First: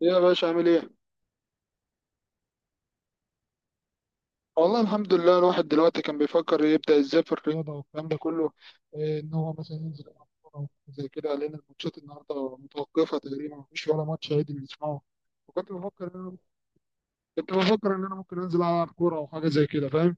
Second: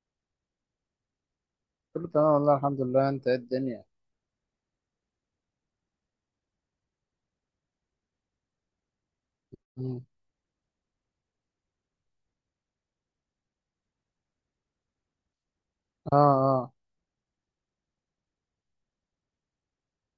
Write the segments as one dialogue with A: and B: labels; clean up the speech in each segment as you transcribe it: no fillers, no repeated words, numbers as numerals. A: يا باشا عامل ايه؟
B: كله تمام والله الحمد لله، انت ايه الدنيا؟
A: والله الحمد لله. الواحد دلوقتي كان بيفكر يبدأ ازاي في الرياضة والكلام ده كله. إيه ان هو مثلا ينزل
B: مم.
A: يلعب كورة وحاجات زي كده، لأن الماتشات النهاردة متوقفة تقريبا، مفيش ولا ماتش عادي بنسمعه. وكنت بفكر
B: اه.
A: ان انا
B: اه.
A: كنت بفكر ان انا ممكن انزل العب كورة او حاجة زي كده، فاهم؟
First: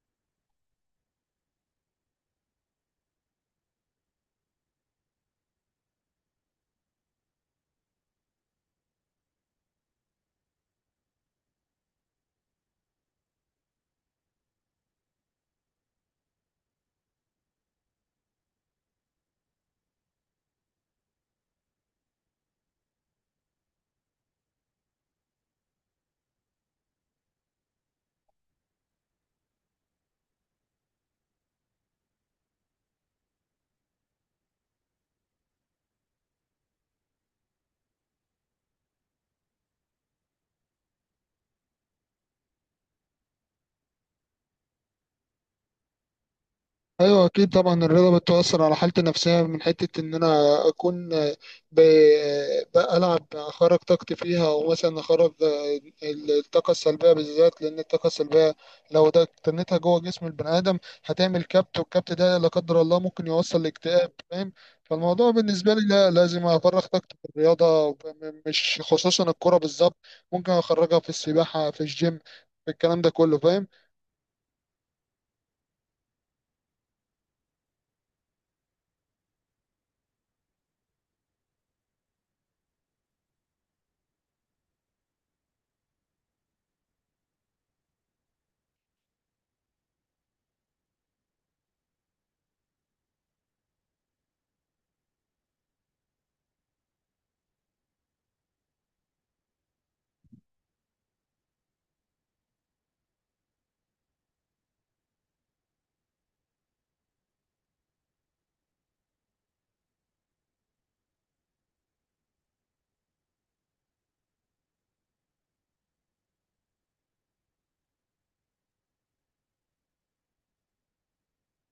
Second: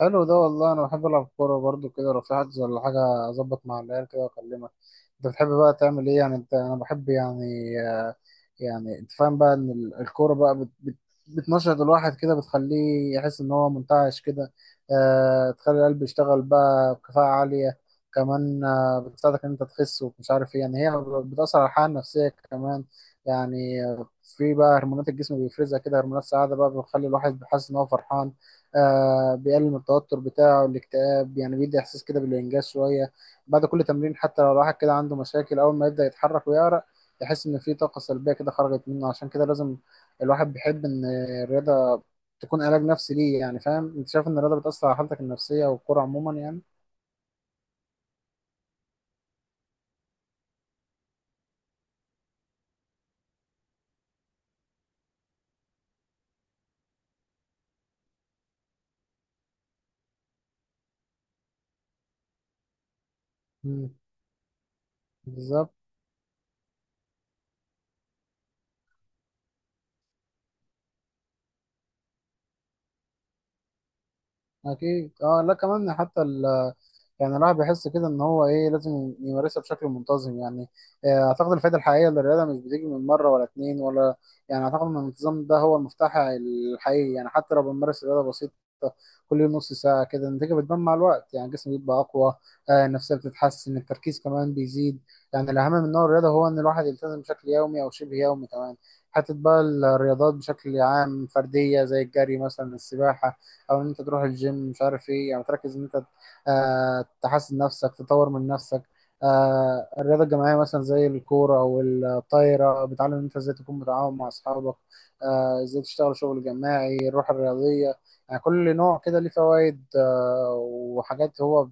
B: حلو ده والله، انا بحب العب كوره برضو كده. لو في حجز ولا حاجه اظبط مع العيال كده واكلمك. انت بتحب بقى تعمل ايه يعني؟ انا بحب يعني يعني انت فاهم بقى ان الكوره بقى بت بت بتنشط الواحد كده، بتخليه يحس ان هو منتعش كده. آه، تخلي القلب يشتغل بقى بكفاءه عاليه. كمان آه، بتساعدك ان انت تخس ومش عارف ايه. يعني هي بتاثر على الحاله النفسيه كمان. يعني في بقى هرمونات الجسم بيفرزها كده، هرمونات سعاده بقى بتخلي الواحد بيحس ان هو فرحان. آه، بيقلل من التوتر بتاعه الاكتئاب، يعني بيدي احساس كده بالانجاز شويه بعد كل تمرين. حتى لو الواحد كده عنده مشاكل، اول ما يبدا يتحرك ويعرق يحس ان في طاقه سلبيه كده خرجت منه. عشان كده لازم الواحد بيحب ان الرياضه تكون علاج نفسي ليه، يعني فاهم؟ انت شايف ان الرياضه بتاثر على حالتك النفسيه والكوره عموما يعني؟
A: ايوه اكيد، طبعا الرياضه بتؤثر على حالتي النفسيه، من حته ان انا اكون ب... بلعب اخرج طاقتي فيها، ومثلا اخرج الطاقه السلبيه بالذات، لان الطاقه السلبيه لو ده اكتنتها جوه جسم البني ادم هتعمل كبت، والكبت ده لا قدر الله ممكن يوصل
B: مم.
A: لاكتئاب، فاهم. فالموضوع
B: بالظبط.
A: بالنسبه لي، لا، لازم افرغ طاقتي في الرياضه، مش خصوصا الكره بالظبط، ممكن اخرجها في السباحه، في الجيم، في الكلام ده كله، فاهم.
B: اكيد. اه لا، كمان حتى يعني الواحد بيحس كده ان هو ايه، لازم يمارسها بشكل منتظم يعني. آه، اعتقد الفائده الحقيقيه للرياضه مش بتيجي من مره ولا اتنين ولا يعني. اعتقد ان الانتظام ده هو المفتاح الحقيقي، يعني حتى لو بنمارس رياضه بسيطه كل يوم نص ساعه كده النتيجه بتبان مع الوقت. يعني الجسم بيبقى اقوى، آه، النفسيه بتتحسن، التركيز كمان بيزيد. يعني الاهم من نوع الرياضه هو ان الواحد يلتزم بشكل يومي او شبه يومي. كمان حتى بقى الرياضات بشكل عام فرديه زي الجري مثلا، السباحه، او ان انت تروح الجيم مش عارف ايه، يعني تركز ان انت آه تحسن نفسك تطور من نفسك. آه، الرياضه الجماعيه مثلا زي الكوره او الطايره بتعلم ان انت ازاي تكون متعاون مع اصحابك، آه ازاي تشتغل شغل جماعي، الروح الرياضيه. يعني كل نوع كده ليه فوائد آه وحاجات هو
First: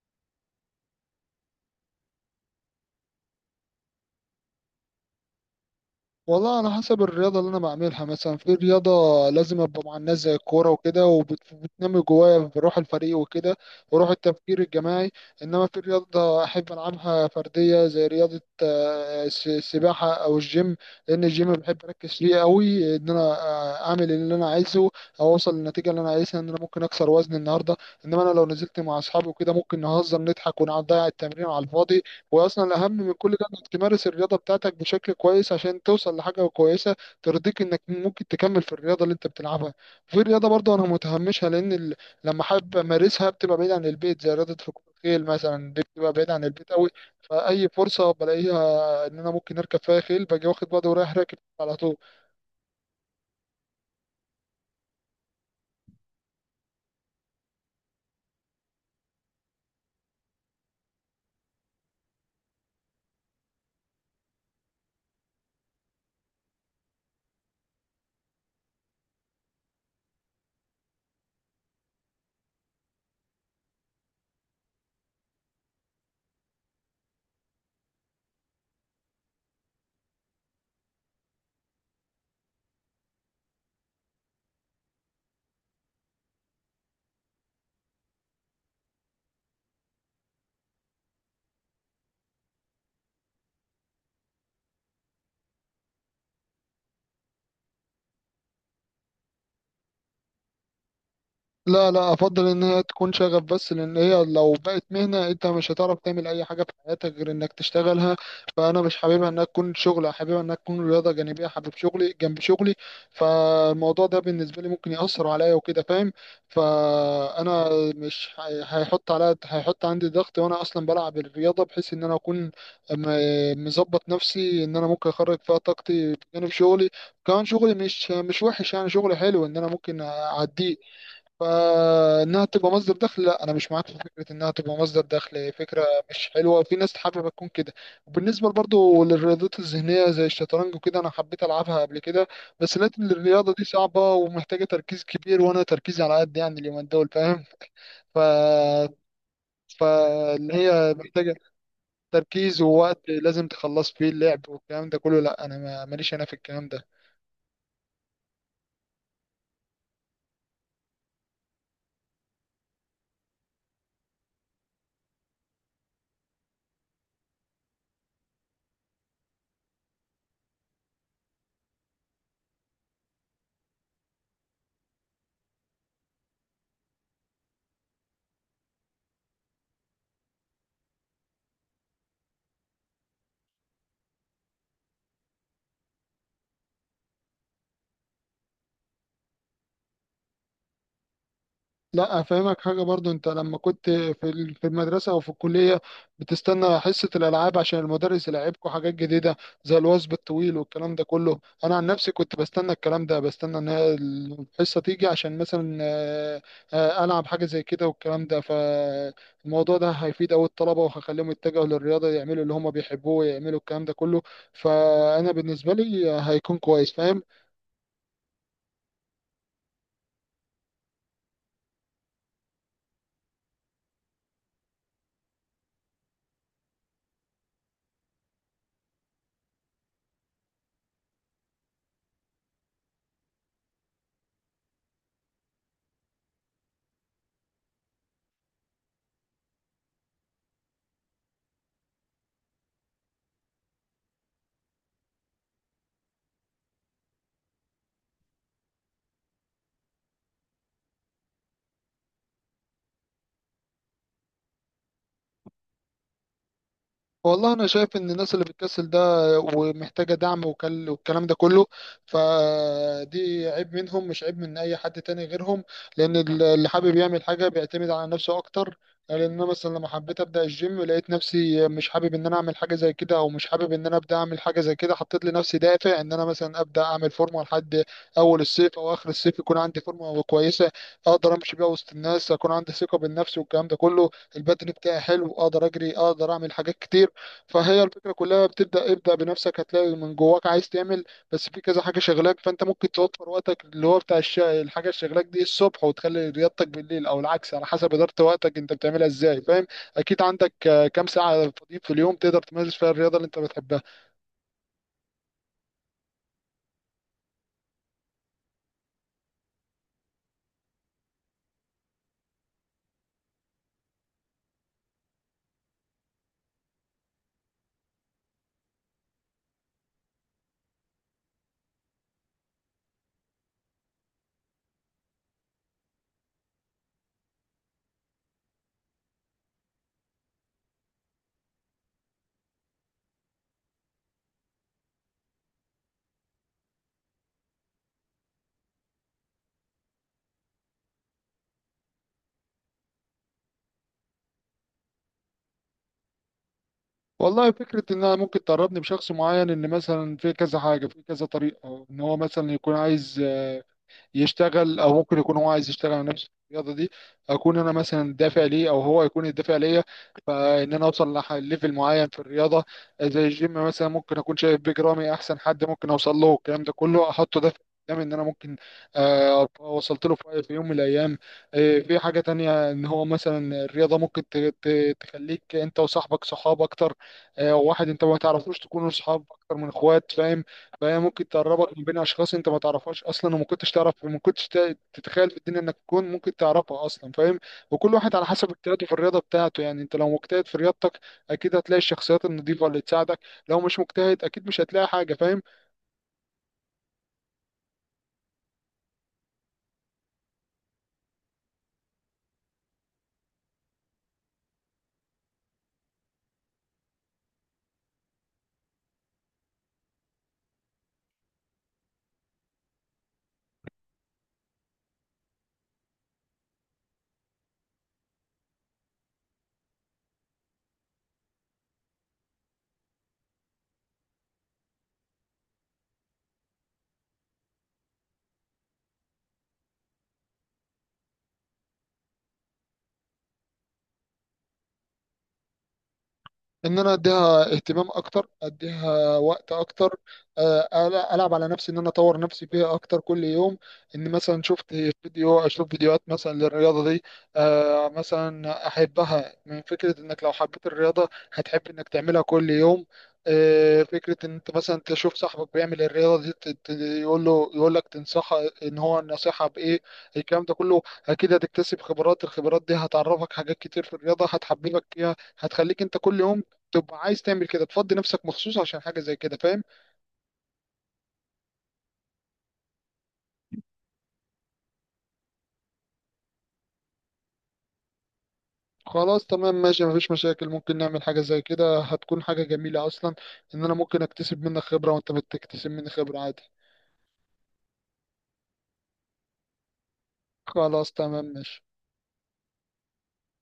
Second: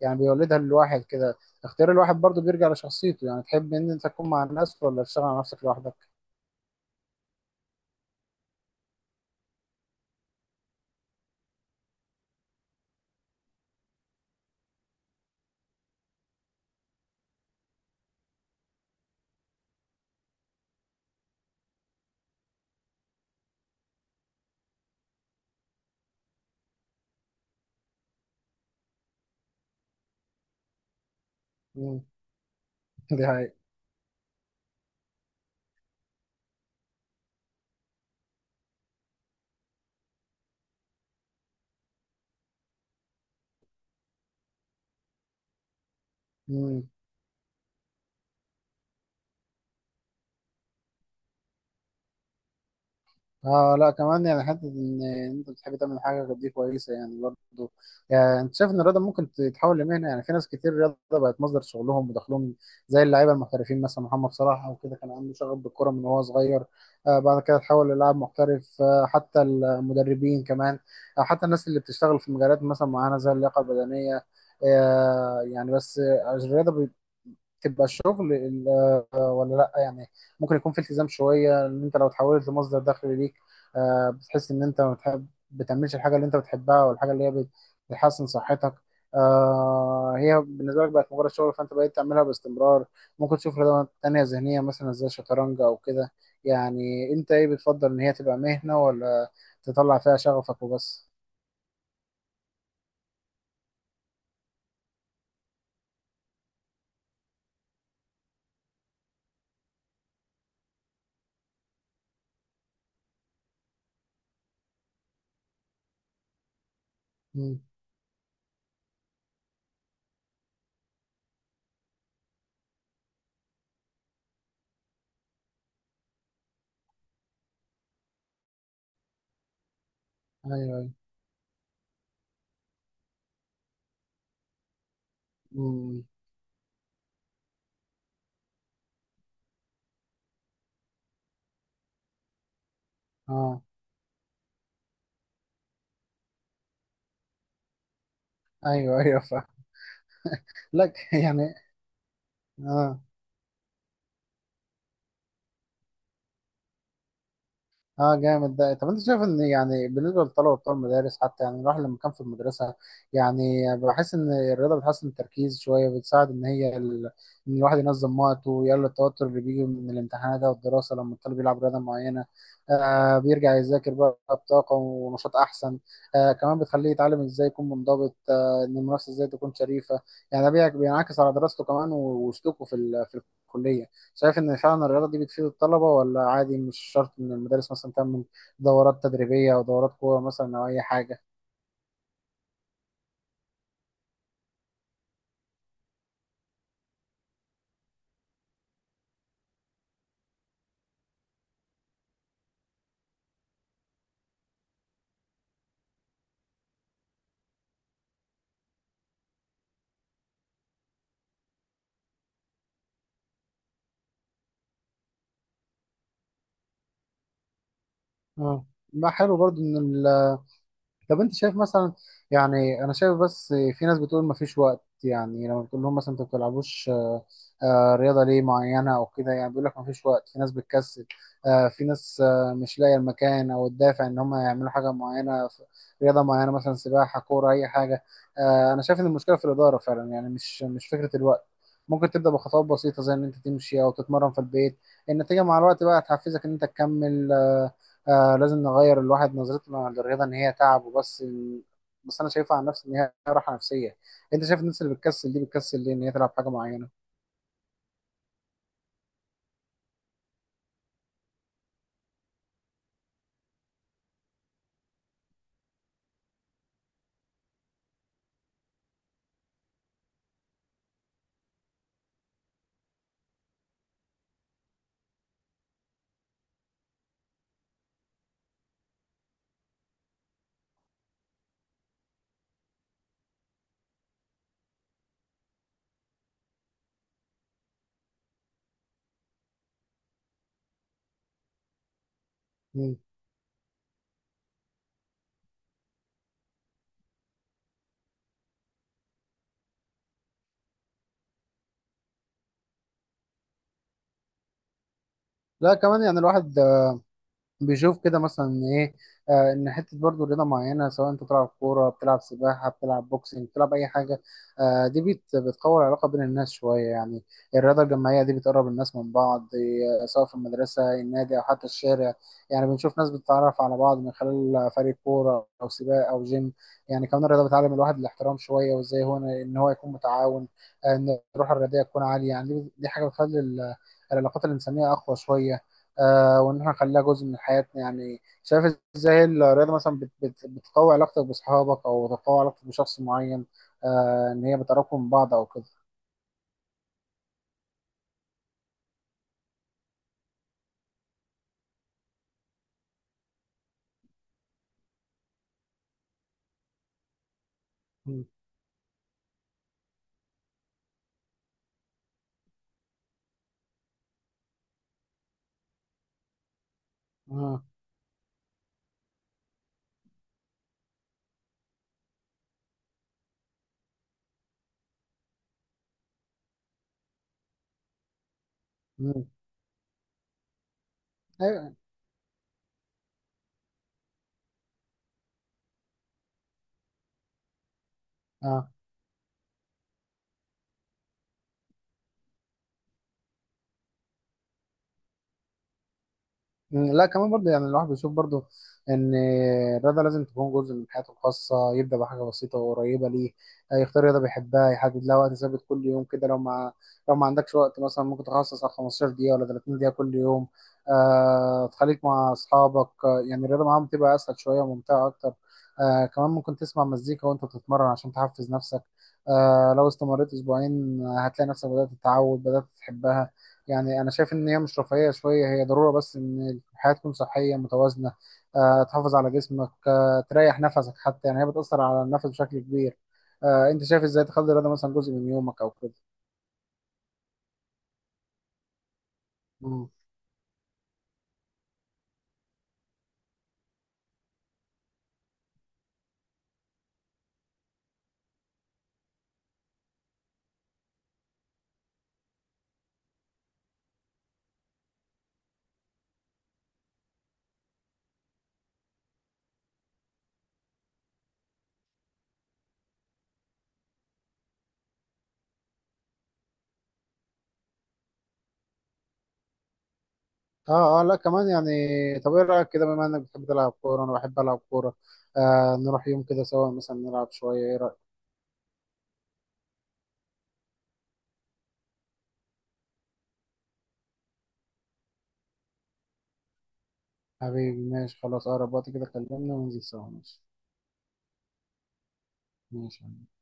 B: يعني بيولدها للواحد كده. اختيار الواحد برضو بيرجع لشخصيته، يعني تحب ان انت تكون مع الناس ولا تشتغل على نفسك لوحدك.
A: والله على حسب الرياضة اللي أنا بعملها. مثلا في رياضة لازم أبقى مع الناس زي الكورة وكده، وبتنمي جوايا بروح الفريق وكده، وروح التفكير الجماعي. إنما في رياضة أحب ألعبها فردية زي رياضة السباحة أو الجيم، لأن الجيم بحب أركز فيه أوي، إن أنا أعمل اللي أنا عايزه، أو أوصل للنتيجة اللي أنا عايزها، إن أنا ممكن أكسر وزن النهاردة. إنما أنا لو نزلت مع أصحابي وكده ممكن نهزر نضحك ونقعد نضيع التمرين على
B: مم.
A: الفاضي. واصلا الاهم من
B: دي
A: كل ده
B: حقيقة.
A: انك تمارس الرياضه بتاعتك بشكل كويس، عشان توصل لحاجه كويسه ترضيك، انك ممكن تكمل في الرياضه اللي انت بتلعبها. في رياضه برضه انا متهمشها لان لما حابب امارسها بتبقى بعيد عن البيت، زي رياضه ركوب الخيل مثلا، دي بتبقى بعيد عن البيت
B: مم.
A: قوي. فاي فرصه بلاقيها ان انا ممكن اركب فيها خيل باجي واخد بعضي ورايح راكب على طول.
B: اه. لا كمان يعني حته ان انت بتحب تعمل حاجه، دي كويسه يعني برضه. يعني انت شايف ان الرياضه ممكن تتحول لمهنه؟ يعني في ناس كتير الرياضه بقت مصدر شغلهم ودخلهم، زي اللعيبه المحترفين مثلا محمد صلاح او كده كان عنده شغف بالكره من وهو صغير، آه بعد كده اتحول للاعب محترف. آه حتى المدربين كمان، آه حتى الناس اللي بتشتغل في مجالات مثلا معينه زي اللياقه البدنيه. آه يعني بس الرياضه تبقى الشغل آه، ولا لا يعني؟ ممكن يكون في التزام شويه ان انت لو تحولت لمصدر دخل ليك، آه، بتحس ان انت ما بتحب بتعملش الحاجه اللي انت بتحبها، والحاجه اللي هي بتحسن صحتك آه، هي بالنسبه لك بقت مجرد شغل، فانت بقيت تعملها باستمرار. ممكن تشوف رياضه تانيه ذهنيه مثلا زي الشطرنج او كده. يعني انت ايه، بتفضل ان هي تبقى مهنه ولا تطلع فيها شغفك وبس؟
A: لا لا، افضل ان هي تكون شغف بس، لان هي لو بقت مهنه انت مش هتعرف تعمل اي حاجه في حياتك غير انك تشتغلها. فانا مش حاببها انها تكون شغل، حاببها انها تكون رياضه جانبيه، حابب شغلي جنب شغلي. فالموضوع ده بالنسبه لي ممكن ياثر عليا وكده، فاهم.
B: مم.
A: فانا مش هي- هيحط عليا، هيحط عندي ضغط، وانا اصلا بلعب الرياضه بحيث ان انا اكون مظبط نفسي ان انا ممكن اخرج فيها طاقتي بجانب شغلي. كمان شغلي مش وحش يعني، شغلي حلو ان انا ممكن
B: ايوه
A: اعديه.
B: ايوه.
A: فانها تبقى مصدر دخل، لا، انا مش معاك في فكره انها تبقى مصدر دخل. فكره
B: مم.
A: مش حلوه، في ناس حابه تكون كده. وبالنسبه برضو للرياضات الذهنيه زي الشطرنج وكده، انا حبيت العبها قبل كده، بس لقيت ان الرياضه
B: اه.
A: دي صعبه ومحتاجه تركيز كبير، وانا تركيزي على قد يعني اليومين دول، فاهم. ف
B: ايوه ايوه فاهم
A: فاللي
B: لك
A: هي محتاجه
B: يعني.
A: تركيز
B: اه.
A: ووقت لازم تخلص فيه اللعب والكلام ده كله، لا انا ماليش انا في الكلام ده.
B: اه جامد ده. طب انت شايف ان يعني بالنسبه للطلبه بتوع المدارس حتى، يعني الواحد لما كان في المدرسه يعني بحس ان الرياضه بتحسن التركيز شويه، بتساعد ان هي ان الواحد ينظم وقته ويقلل التوتر اللي بيجي من الامتحانات او الدراسه. لما الطالب يلعب رياضه معينه آه بيرجع يذاكر بقى بطاقه ونشاط احسن. آه كمان بتخليه يتعلم ازاي يكون منضبط، آه ان المنافسه ازاي تكون شريفه. يعني ده بينعكس على دراسته كمان وسلوكه في في الكليه. شايف ان فعلا الرياضه دي بتفيد الطلبه ولا عادي، مش شرط ان المدارس مثلا تعمل دورات تدريبيه او دورات قوه مثلا او اي حاجه؟
A: لا، افهمك حاجه برضو، انت لما كنت في المدرسه او في الكليه بتستنى حصه الالعاب عشان المدرس يلعبكم حاجات جديده زي الوثب الطويل والكلام ده كله. انا عن نفسي كنت بستنى الكلام ده، بستنى ان هي الحصه تيجي عشان مثلا العب حاجه زي كده والكلام ده. فالموضوع ده هيفيد أوي الطلبه وهخليهم يتجهوا للرياضه، يعملوا اللي هم بيحبوه ويعملوا الكلام ده كله. فانا بالنسبه لي هيكون كويس، فاهم.
B: اه، ما حلو برضو ان، طب انت شايف مثلا، يعني انا شايف بس في ناس بتقول ما فيش وقت. يعني لما بتقول لهم مثلا انت ما بتلعبوش رياضه ليه معينه او كده، يعني بيقول لك ما فيش وقت. في ناس بتكسل آه، في ناس آه، مش لاقيه المكان او الدافع ان هم يعملوا حاجه معينه، رياضه معينه مثلا سباحه كوره اي حاجه. آه، انا شايف ان المشكله في الاداره فعلا يعني، مش فكره الوقت. ممكن تبدا بخطوات بسيطه زي ان انت تمشي او تتمرن في البيت. النتيجه مع الوقت بقى هتحفزك ان انت تكمل. لازم نغير الواحد نظرته للرياضه ان هي تعب وبس. بس انا شايفها عن نفسي ان هي راحه نفسيه. انت شايف الناس اللي بتكسل دي بتكسل ليه ان هي تلعب حاجه معينه؟
A: والله انا شايف ان الناس اللي بتكسل ده ومحتاجه دعم والكلام ده كله، فدي عيب منهم، مش عيب من اي حد تاني غيرهم. لان اللي حابب يعمل حاجه بيعتمد على نفسه اكتر. لان انا مثلا لما حبيت ابدا الجيم لقيت نفسي مش حابب ان انا اعمل حاجه زي كده، او مش حابب ان انا ابدا اعمل حاجه زي كده، حطيت لنفسي دافع ان انا مثلا ابدا اعمل فورمه لحد اول الصيف او اخر الصيف، يكون عندي فورمه كويسه اقدر امشي بيها وسط الناس، اكون عندي ثقه بالنفس والكلام ده كله، البدن بتاعي حلو، اقدر اجري، اقدر اعمل حاجات كتير. فهي الفكرة كلها بتبدأ، ابدأ بنفسك هتلاقي من جواك عايز تعمل. بس في كذا حاجة شغلاك، فأنت ممكن
B: مم.
A: توفر وقتك اللي هو بتاع الحاجة اللي شغلاك دي الصبح، وتخلي رياضتك بالليل، أو العكس، على حسب إدارة وقتك أنت بتعملها إزاي، فاهم. أكيد عندك كام ساعة فاضيين في اليوم تقدر تمارس فيها الرياضة اللي أنت بتحبها.
B: لا كمان يعني الواحد بيشوف كده مثلا ايه، آه ان حته برضو رياضه معينه سواء انت بتلعب كوره بتلعب سباحه بتلعب بوكسنج بتلعب اي حاجه، آه دي بتقوي العلاقه بين الناس شويه يعني. الرياضه الجماعيه دي بتقرب الناس من بعض آه، سواء في المدرسه النادي او حتى الشارع. يعني بنشوف ناس بتتعرف على بعض من خلال فريق كوره او سباق او جيم. يعني كمان الرياضه بتعلم الواحد الاحترام شويه، وازاي هو ان هو يكون متعاون آه، ان الروح الرياضيه تكون عاليه. يعني دي حاجه بتخلي العلاقات الانسانيه اقوى شويه. آه، وان احنا نخليها جزء من حياتنا. يعني شايف ازاي الرياضه مثلا بت بت بتقوي علاقتك باصحابك او تقوي علاقتك بشخص معين، آه ان هي بتقربكم من بعض او كده؟
A: والله فكرة إن أنا ممكن تقربني بشخص معين، إن مثلا في كذا حاجة، في كذا طريقة، إن هو مثلا يكون عايز يشتغل، او ممكن يكون هو عايز يشتغل على نفسه في الرياضه دي، اكون انا مثلا
B: مم.
A: الدافع ليه، او هو يكون الدافع ليا. فان انا اوصل لليفل معين في الرياضه زي الجيم مثلا، ممكن اكون شايف بيج رامي احسن حد ممكن اوصل له، الكلام ده كله، احطه دافع
B: مم.
A: قدامي ان انا ممكن ابقى وصلت له في يوم من الايام. في حاجه تانية، ان هو مثلا الرياضه ممكن تخليك انت وصاحبك صحاب اكتر. واحد انت ما تعرفوش تكونوا صحاب
B: مم.
A: اكتر من اخوات، فاهم. فهي ممكن
B: ايوه.
A: تقربك من بين اشخاص انت ما تعرفهاش اصلا وما كنتش تعرف وما كنتش تتخيل في الدنيا انك تكون ممكن تعرفها اصلا، فاهم. وكل واحد على حسب
B: اه.
A: اجتهاده في الرياضه بتاعته، يعني انت لو مجتهد في رياضتك اكيد هتلاقي الشخصيات النظيفه اللي تساعدك، لو مش مجتهد اكيد مش هتلاقي حاجه، فاهم.
B: مم، لا كمان برضه يعني الواحد بيشوف برضه ان الرياضه لازم تكون جزء من حياته الخاصه. يبدا بحاجه بسيطه وقريبه ليه، آه، يختار رياضه بيحبها، يحدد لها وقت ثابت كل يوم كده. لو ما عندكش وقت مثلا ممكن تخصص على 15 دقيقه ولا 30 دقيقه كل يوم. آه تخليك مع اصحابك، آه، يعني الرياضه معاهم بتبقى اسهل شويه وممتعه اكتر. آه كمان ممكن تسمع مزيكا وانت بتتمرن عشان تحفز نفسك. آه لو استمريت اسبوعين آه، هتلاقي نفسك تتعود بدات تحبها. يعني انا شايف ان هي مش رفاهيه شويه، هي ضروره بس ان الحياه تكون صحيه متوازنه. آه، تحافظ على جسمك آه، تريح نفسك حتى، يعني هي بتاثر على النفس بشكل كبير. آه، انت شايف ازاي تخلي الرياضه مثلا جزء من يومك او كده؟
A: ان انا اديها اهتمام اكتر، اديها وقت
B: مم.
A: اكتر، العب على نفسي ان انا اطور نفسي فيها اكتر كل يوم. ان مثلا شفت فيديو اشوف فيديوهات مثلا للرياضه دي، مثلا احبها، من فكره انك لو حبيت الرياضه هتحب انك تعملها كل يوم. فكره ان انت مثلا تشوف صاحبك بيعمل الرياضه دي، يقول لك تنصحه ان هو النصيحه بايه، الكلام ده كله. اكيد هتكتسب خبرات، الخبرات دي هتعرفك حاجات كتير في الرياضه، هتحببك فيها، هتخليك انت كل يوم تبقى عايز تعمل كده، تفضي نفسك مخصوص عشان حاجة زي كده، فاهم.
B: اه. اه لا كمان يعني، طب ايه رايك كده، بما انك بتحب تلعب كوره انا بحب العب كوره، آه نروح يوم كده سوا مثلا نلعب شويه؟ ايه رايك؟
A: خلاص تمام ماشي، مفيش مشاكل، ممكن نعمل حاجة زي كده، هتكون حاجة جميلة أصلا، إن أنا ممكن أكتسب منك خبرة وأنت بتكتسب مني خبرة عادي.
B: حبيبي ماشي خلاص، اقرب وقت كده كلمني وننزل سوا. ماشي.
A: خلاص تمام ماشي.
B: ماشي.